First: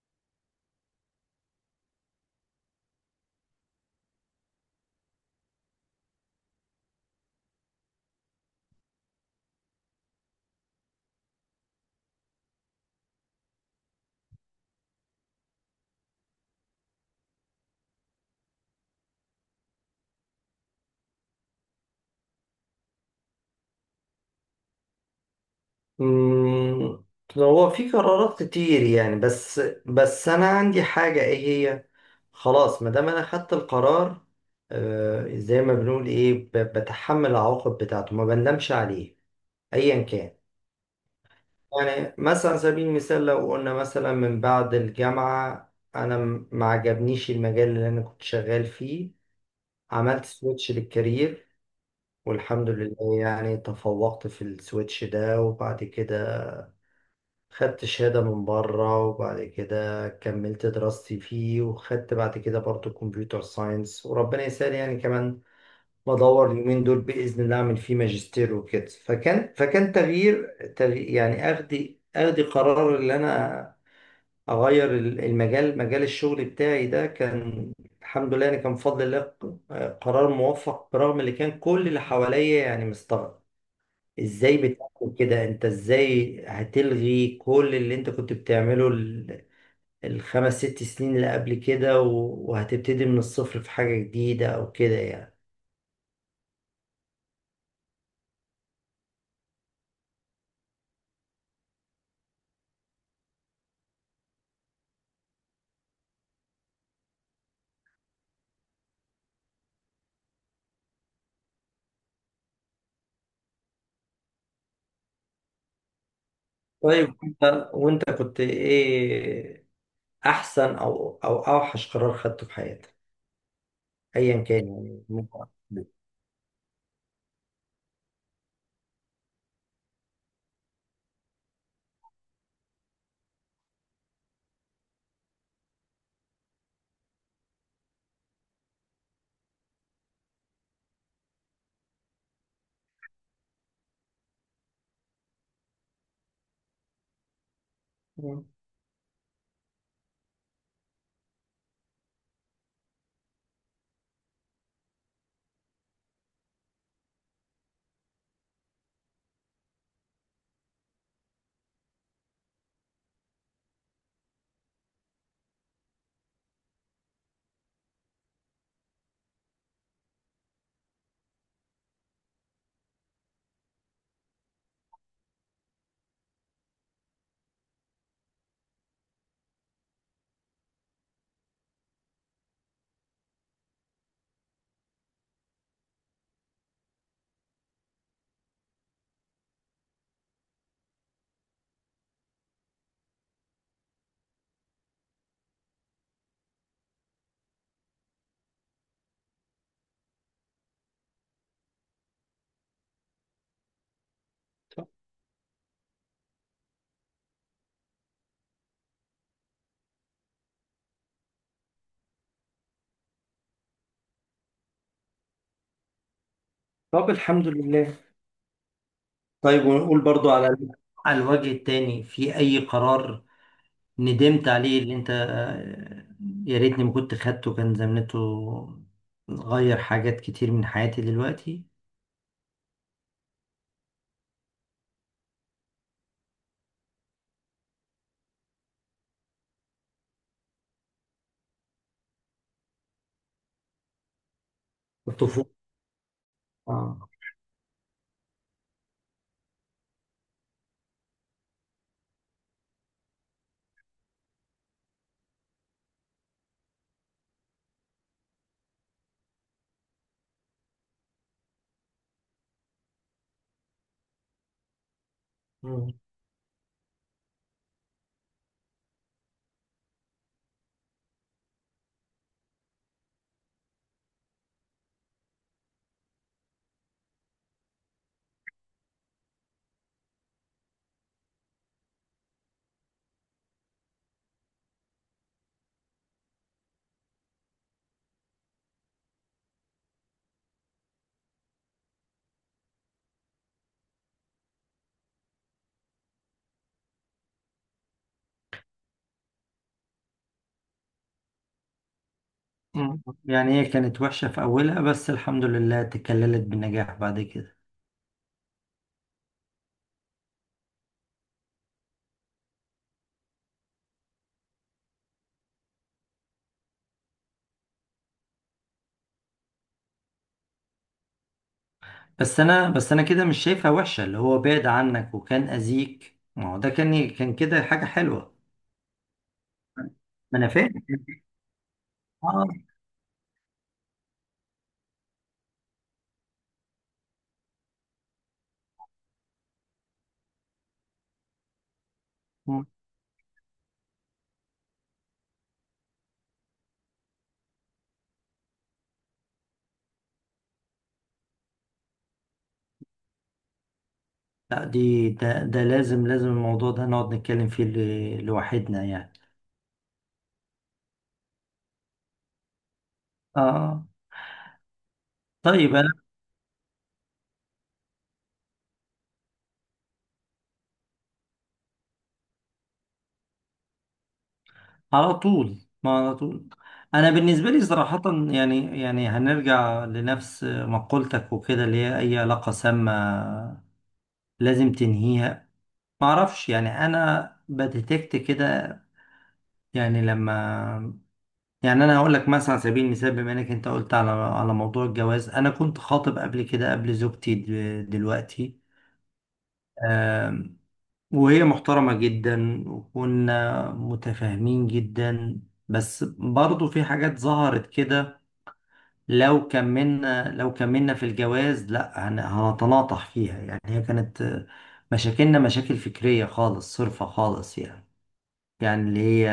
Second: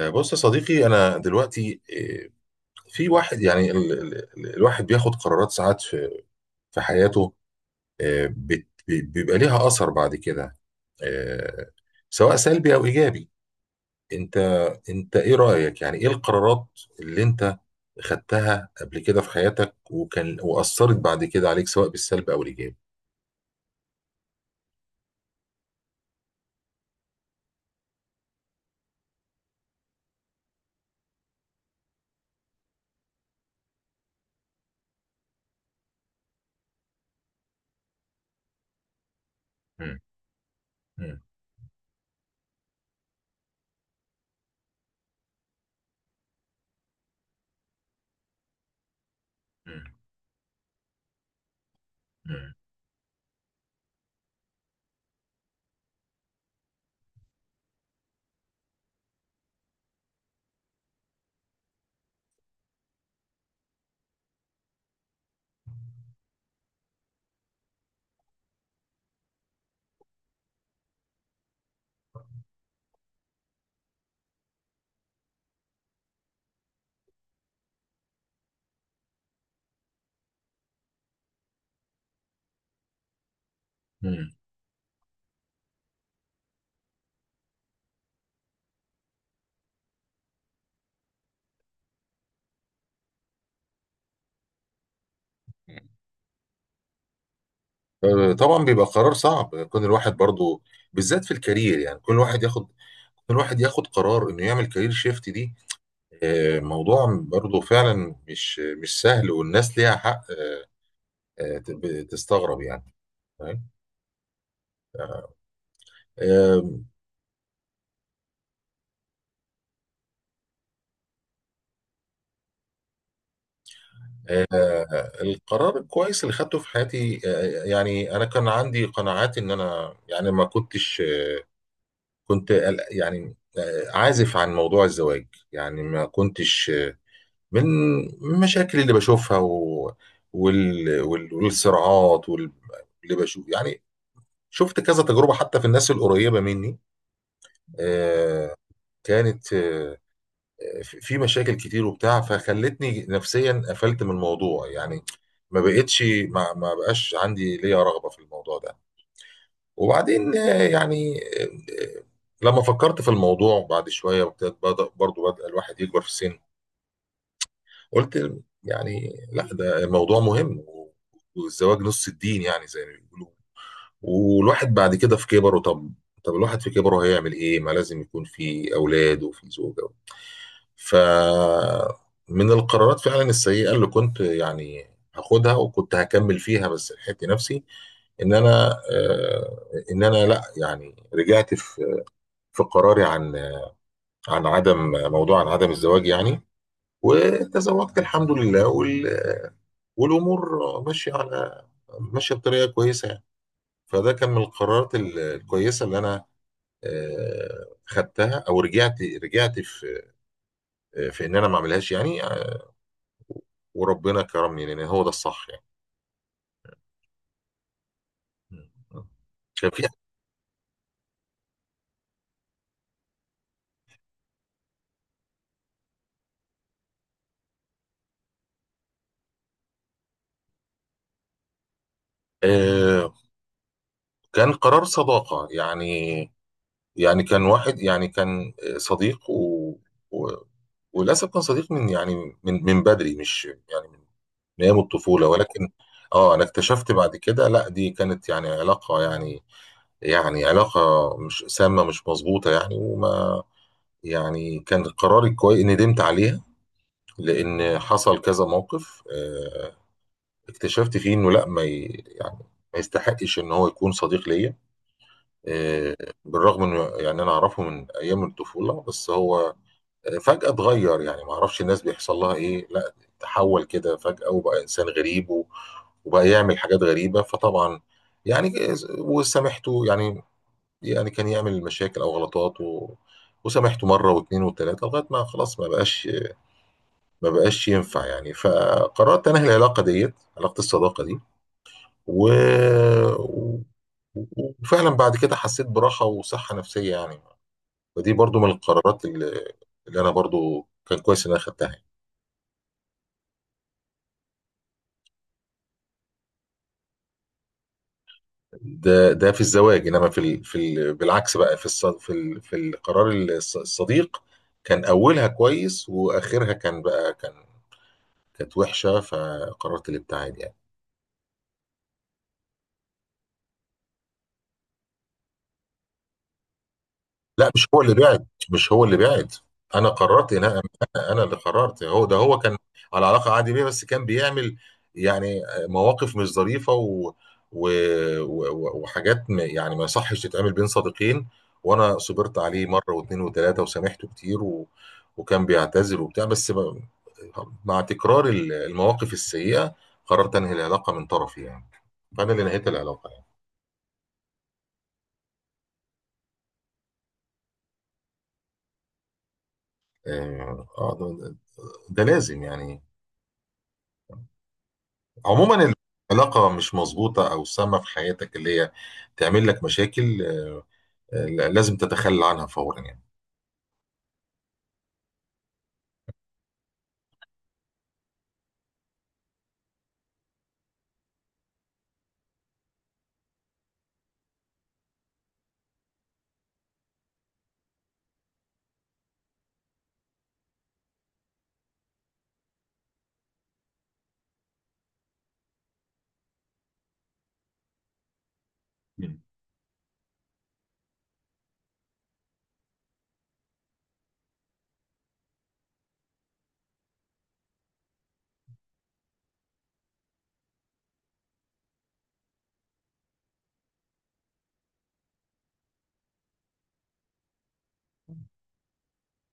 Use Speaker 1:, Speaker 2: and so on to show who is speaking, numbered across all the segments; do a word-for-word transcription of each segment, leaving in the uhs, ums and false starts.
Speaker 1: آه، بص يا صديقي، انا دلوقتي آه، في واحد. يعني ال ال ال الواحد بياخد قرارات ساعات في في حياته. آه، بت- بي- بيبقى ليها اثر بعد كده، آه، سواء سلبي او ايجابي. انت انت ايه رايك؟ يعني ايه القرارات اللي انت خدتها قبل كده في حياتك وكان واثرت بعد كده عليك سواء بالسلب او الايجاب؟
Speaker 2: مم، هو في قرارات كتير يعني بس بس انا عندي حاجة ايه هي خلاص ما دام انا خدت القرار، آه، زي ما بنقول ايه ب- بتحمل العواقب بتاعته ما بندمش عليه
Speaker 1: مم.
Speaker 2: ايا كان.
Speaker 1: مم.
Speaker 2: يعني مثلا على سبيل المثال لو قلنا مثلا من بعد الجامعة انا م- ما عجبنيش المجال اللي انا كنت شغال فيه،
Speaker 1: مم.
Speaker 2: عملت سويتش للكارير والحمد لله يعني تفوقت في السويتش ده. وبعد كده خدت شهادة من بره وبعد كده كملت دراستي فيه وخدت بعد كده برضو كمبيوتر ساينس، وربنا يسهل يعني كمان بدور اليومين دول بإذن الله أعمل فيه ماجستير وكده. فكان فكان تغيير, تغيير يعني أخدي أخدي قرار إن أنا أغير ال- المجال، مجال الشغل بتاعي ده، كان الحمد لله يعني كان بفضل الله ق- قرار موفق برغم اللي كان كل اللي حواليا يعني مستغرب.
Speaker 1: مم.
Speaker 2: ازاي بتعمل كده؟ انت ازاي هتلغي كل اللي انت كنت بتعمله ال- الخمس ست سنين اللي قبل كده و- وهتبتدي من الصفر في حاجة جديدة او كده يعني؟
Speaker 1: مم. طبعا بيبقى قرار صعب، كون الواحد برضو بالذات في الكارير. يعني كل واحد ياخد الواحد ياخد قرار انه يعمل كارير شيفت دي. آه، موضوع برضه فعلا مش مش سهل، والناس ليها حق. آه، آه، تب- تستغرب يعني. فاهم؟ آه،
Speaker 2: طيب انت وانت كنت ايه احسن او او اوحش قرار خدته في حياتك ايا كان يعني
Speaker 1: آه،
Speaker 2: ممكن
Speaker 1: القرار
Speaker 2: أقول.
Speaker 1: الكويس اللي خدته في حياتي، آه، آه، يعني انا كان عندي قناعات ان انا. يعني ما كنتش كنت قلق- يعني آه، عازف عن موضوع الزواج. يعني ما كنتش آه، من المشاكل اللي بشوفها و- وال- وال- والصراعات وال- اللي بشوف، يعني شفت كذا تجربة حتى في الناس القريبة مني.
Speaker 2: مم.
Speaker 1: آه، كانت آه، في في مشاكل كتير وبتاع، فخلتني نفسيا قفلت من الموضوع يعني. ما بقتش ما ما بقاش عندي ليا رغبة في الموضوع ده. وبعدين آه، يعني آه، آه، لما فكرت في الموضوع بعد شوية وابتدت بدأ برضو بدأ الواحد يكبر في السن. قلت يعني لا، ده الموضوع مهم، والزواج نص الدين، يعني زي ما بيقولوا. والواحد بعد كده في كبره، طب طب الواحد في كبره هيعمل ايه؟ ما لازم يكون في اولاد وفي زوجه. ف من القرارات فعلا السيئه اللي كنت، يعني، هاخدها وكنت هكمل فيها، بس لحقت نفسي ان انا آه، ان انا، لا يعني، رجعت في في قراري عن عن عدم موضوع عن عدم الزواج يعني. وتزوجت الحمد لله، وال- والامور ماشيه على ماشيه بطريقه كويسه يعني. فده كان من القرارات ال- الكويسه اللي انا آه، خدتها، او رجعت رجعت في في ان انا ما اعملهاش يعني. وربنا كرمني لان هو ده الصح يعني.
Speaker 2: طب الحمد لله.
Speaker 1: مم.
Speaker 2: طيب
Speaker 1: كان في
Speaker 2: ونقول برضو على على الوجه التاني في اي قرار ندمت عليه اللي انت آه، يا ريتني ما كنت خدته كان زمانته غير حاجات كتير من حياتي دلوقتي.
Speaker 1: آه، كان قرار صداقة يعني. يعني كان واحد، يعني كان صديق و... و... وللأسف كان صديق من، يعني، من من بدري، مش يعني، من من أيام الطفولة.
Speaker 2: الطفولة.
Speaker 1: ولكن اه، أنا اكتشفت
Speaker 2: اه.
Speaker 1: بعد كده لا، دي كانت يعني علاقة، يعني، يعني علاقة مش سامة مش مظبوطة يعني. وما يعني كان قراري كويس، ندمت عليها. لان حصل كذا موقف، آه، اكتشفت فيه انه لا، ما ي... يعني ما يستحقش ان هو يكون صديق ليا.
Speaker 2: مم.
Speaker 1: آه، بالرغم انه، يعني، انا اعرفه من ايام الطفوله. بس هو آه، فجاه اتغير. يعني ما اعرفش الناس بيحصل لها ايه. لا، تحول كده فجاه وبقى انسان غريب و... وبقى يعمل حاجات غريبه. فطبعا، يعني، وسامحته يعني. يعني كان يعمل مشاكل او غلطات و... وسامحته مره واثنين وثلاثه لغايه ما خلاص ما بقاش ما بقاش ينفع يعني. فقررت انهي العلاقه ديت، علاقه الصداقه دي و... و- وفعلا بعد كده حسيت براحه وصحه نفسيه يعني. فدي برضو من القرارات اللي, اللي انا برضو كان كويس ان انا خدتها يعني.
Speaker 2: مم. يعني هي كانت وحشة في أولها بس الحمد لله تكللت بالنجاح بعد كده.
Speaker 1: ده ده في الزواج. انما في ال... في ال... بالعكس بقى، في الص... في ال... في القرار الص- الصديق، كان اولها كويس، واخرها كان بقى كان كانت وحشه. فقررت الابتعاد يعني.
Speaker 2: بس أنا بس أنا كده مش شايفها وحشة، اللي هو بعد عنك وكان أذيك، ما هو ده كان كان
Speaker 1: لا،
Speaker 2: كده
Speaker 1: مش هو
Speaker 2: حاجة
Speaker 1: اللي بعد،
Speaker 2: حلوة.
Speaker 1: مش هو اللي بعد. انا قررت
Speaker 2: ما
Speaker 1: ان
Speaker 2: أنا
Speaker 1: انا،
Speaker 2: فاهم.
Speaker 1: انا اللي قررت. هو ده، هو كان
Speaker 2: آه.
Speaker 1: على علاقه عادي بيه، بس كان بيعمل يعني مواقف مش ظريفه و... و... و... وحاجات، ما يعني، ما يصحش تتعمل بين صديقين. وانا صبرت عليه
Speaker 2: مم.
Speaker 1: مره واثنين وثلاثه وسامحته كتير و... وكان بيعتذر وبتاع، بس ب... مع تكرار ال- المواقف السيئه قررت انهي العلاقه من طرفي يعني. فانا اللي نهيت العلاقه يعني.
Speaker 2: لا، دي ده, ده لازم لازم الموضوع ده نقعد نتكلم فيه ل- لوحدنا يعني.
Speaker 1: اه، آه، ده, ده لازم يعني.
Speaker 2: آه. طيب.
Speaker 1: عموما، العلاقة مش مظبوطة أو سامة في حياتك اللي هي تعمل لك مشاكل، آه، آه، لازم تتخلى عنها فورا يعني.
Speaker 2: على طول، ما على طول. انا بالنسبه لي صراحه، يعني يعني هنرجع لنفس مقولتك وكده، اللي هي اي علاقه سامه لازم تنهيها. ما اعرفش يعني انا بديتكت كده يعني لما، يعني انا هقول لك مثلا على سبيل المثال بما انك انت قلت على على موضوع الجواز انا كنت خاطب قبل كده قبل زوجتي د- دلوقتي.
Speaker 1: مم.
Speaker 2: آم، وهي محترمه جدا وكنا متفاهمين جدا، بس برضو في حاجات ظهرت كده لو كملنا لو كملنا في الجواز لا هن- هنتناطح فيها، يعني هي كانت آه، مشاكلنا مشاكل فكرية خالص صرفة خالص يعني، يعني اللي هي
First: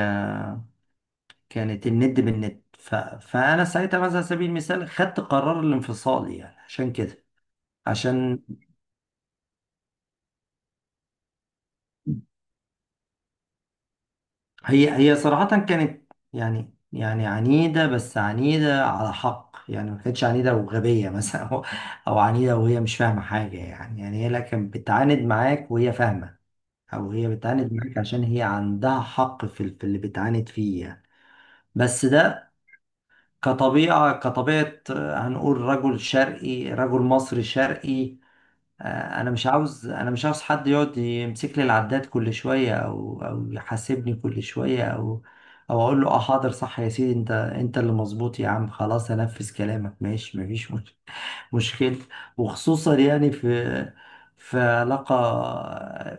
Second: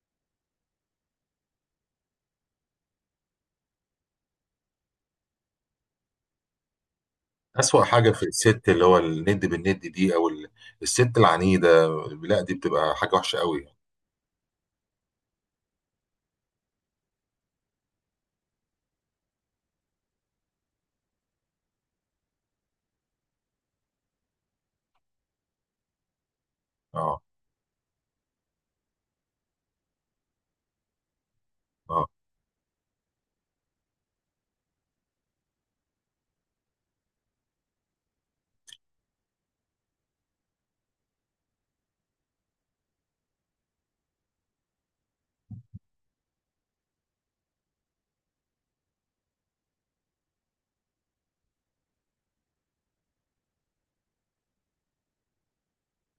Speaker 2: كانت الند بالند. ف... فأنا ساعتها مثلا على سبيل المثال خدت قرار الانفصال يعني عشان كده.
Speaker 1: أسوأ حاجة في
Speaker 2: عشان
Speaker 1: الست اللي هو الند بالند دي، أو ال- الست العنيدة، لا دي بتبقى حاجة وحشة قوي يعني.
Speaker 2: هي هي صراحة كانت يعني يعني عنيدة، بس عنيدة على حق يعني ما كانتش عنيدة وغبية مثلا أو أو عنيدة وهي مش فاهمة حاجة، يعني يعني هي لا كانت بتعاند معاك وهي فاهمة او
Speaker 1: اه،
Speaker 2: هي بتعاند معاك عشان هي عندها حق في ال- في اللي بتعاند فيه يعني. بس
Speaker 1: اه،
Speaker 2: ده كطبيعة كطبيعة آه، هنقول رجل شرقي، رجل مصري شرقي. آه، انا مش عاوز انا مش عاوز حد يقعد يمسك لي العداد كل شوية او او يحاسبني كل شوية او او اقول له اه حاضر صح يا سيدي، انت انت اللي مظبوط يا عم، خلاص هنفذ كلامك ماشي مفيش مشكلة مشكلة وخصوصا يعني في في علاقة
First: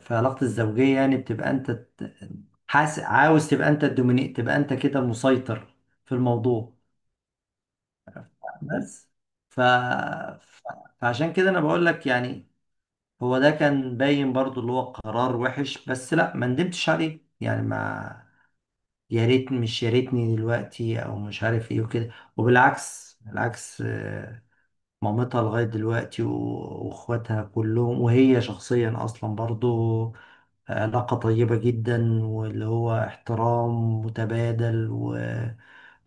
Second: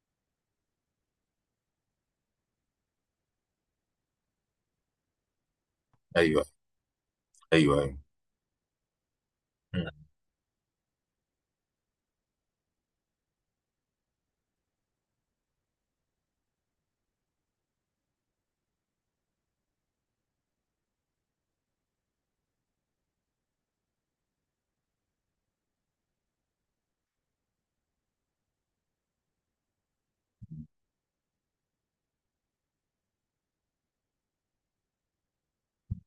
Speaker 2: في علاقة الزوجية، يعني بتبقى انت ت- حاس عاوز تبقى انت الدوميني، تبقى انت كده مسيطر في
Speaker 1: أيوه،
Speaker 2: الموضوع
Speaker 1: أيوه، أيوه.
Speaker 2: بس. ف...
Speaker 1: مم.
Speaker 2: ف... فعشان كده انا بقول لك يعني هو ده كان باين برضو اللي هو قرار وحش بس لا ما ندمتش عليه يعني ما، يا ريت مش يا ريتني دلوقتي او مش عارف ايه وكده. وبالعكس، بالعكس مامتها لغاية دلوقتي و- واخواتها كلهم وهي شخصيا اصلا برضو علاقة طيبة جدا، واللي هو احترام متبادل و...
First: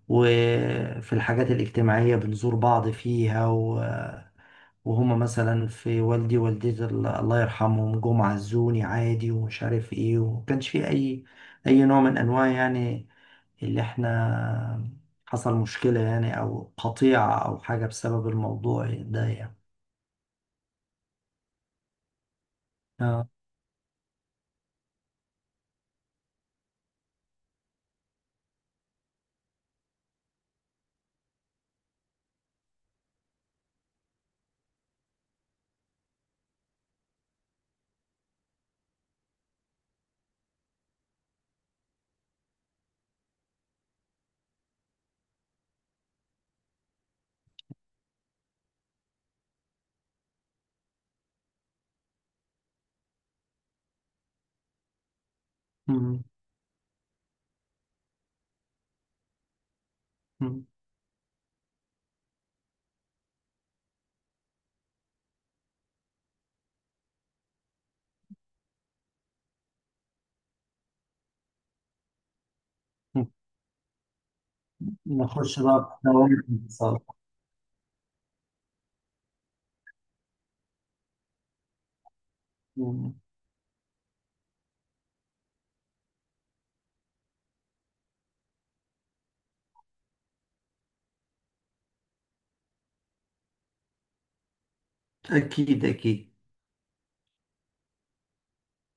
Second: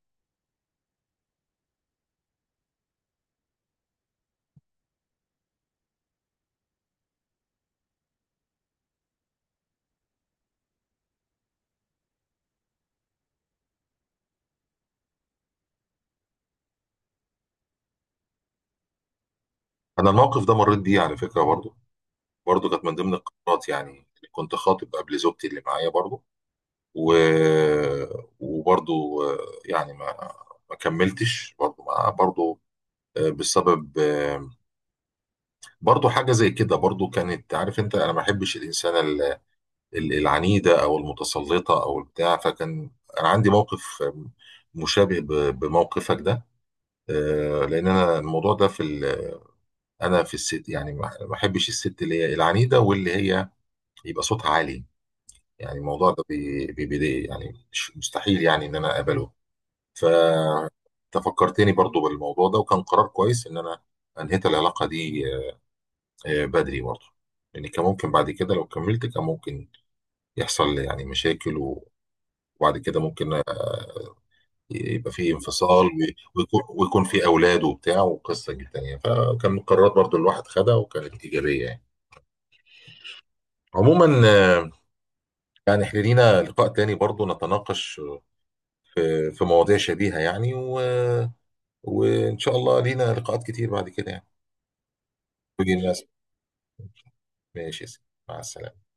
Speaker 2: وفي الحاجات الاجتماعية بنزور بعض فيها و... وهما مثلا في والدي ووالدتي ال- الله يرحمهم جم عزوني عادي ومش عارف ايه، وما كانش في اي اي نوع من انواع يعني اللي احنا حصل مشكلة يعني او قطيعة او حاجة بسبب الموضوع ده يعني.
Speaker 1: أنا الموقف ده مريت بيه على فكرة برضو. برضو كانت من ضمن
Speaker 2: اه.
Speaker 1: القرارات يعني. كنت خاطب قبل زوجتي اللي معايا برضو و... وبرضو آه، يعني ما ما كملتش برضو ما برضو بسبب برضو حاجة زي كده برضو. كانت عارف انت، انا ما بحبش الانسانة ال- ال- العنيدة او المتسلطة او البتاع. فكان انا عندي موقف مشابه ب- بموقفك ده. آه، لان انا الموضوع ده في ال- انا في الست، يعني، ما ما بحبش الست اللي هي العنيدة واللي هي يبقى صوتها عالي. يعني الموضوع ده
Speaker 2: مم.
Speaker 1: بي- بيضايق يعني. مش- مستحيل يعني ان انا اقبله. ف
Speaker 2: مم.
Speaker 1: انت فكرتني برضو بالموضوع ده، وكان قرار كويس ان انا انهيت العلاقة دي آه، بدري برضه. لان كان ممكن بعد كده لو كملت، كان ممكن يحصل لي يعني مشاكل و- وبعد كده ممكن يبقى فيه
Speaker 2: نخش
Speaker 1: انفصال
Speaker 2: بقى في
Speaker 1: وي-
Speaker 2: دوامة
Speaker 1: ويكون
Speaker 2: الانفصال.
Speaker 1: ويكون فيه اولاد وبتاع وقصه جدا يعني. فكان قرارات برضه الواحد خدها وكانت ايجابيه يعني.
Speaker 2: مم.
Speaker 1: عموما آه، يعني احنا لينا لقاء تاني برضه نتناقش آه، في مواضيع شبيهه يعني و... وان شاء الله لينا لقاءات كتير بعد كده يعني. كل
Speaker 2: اكيد
Speaker 1: الناس،
Speaker 2: اكيد.
Speaker 1: ماشي يا سيدي. مع السلامه.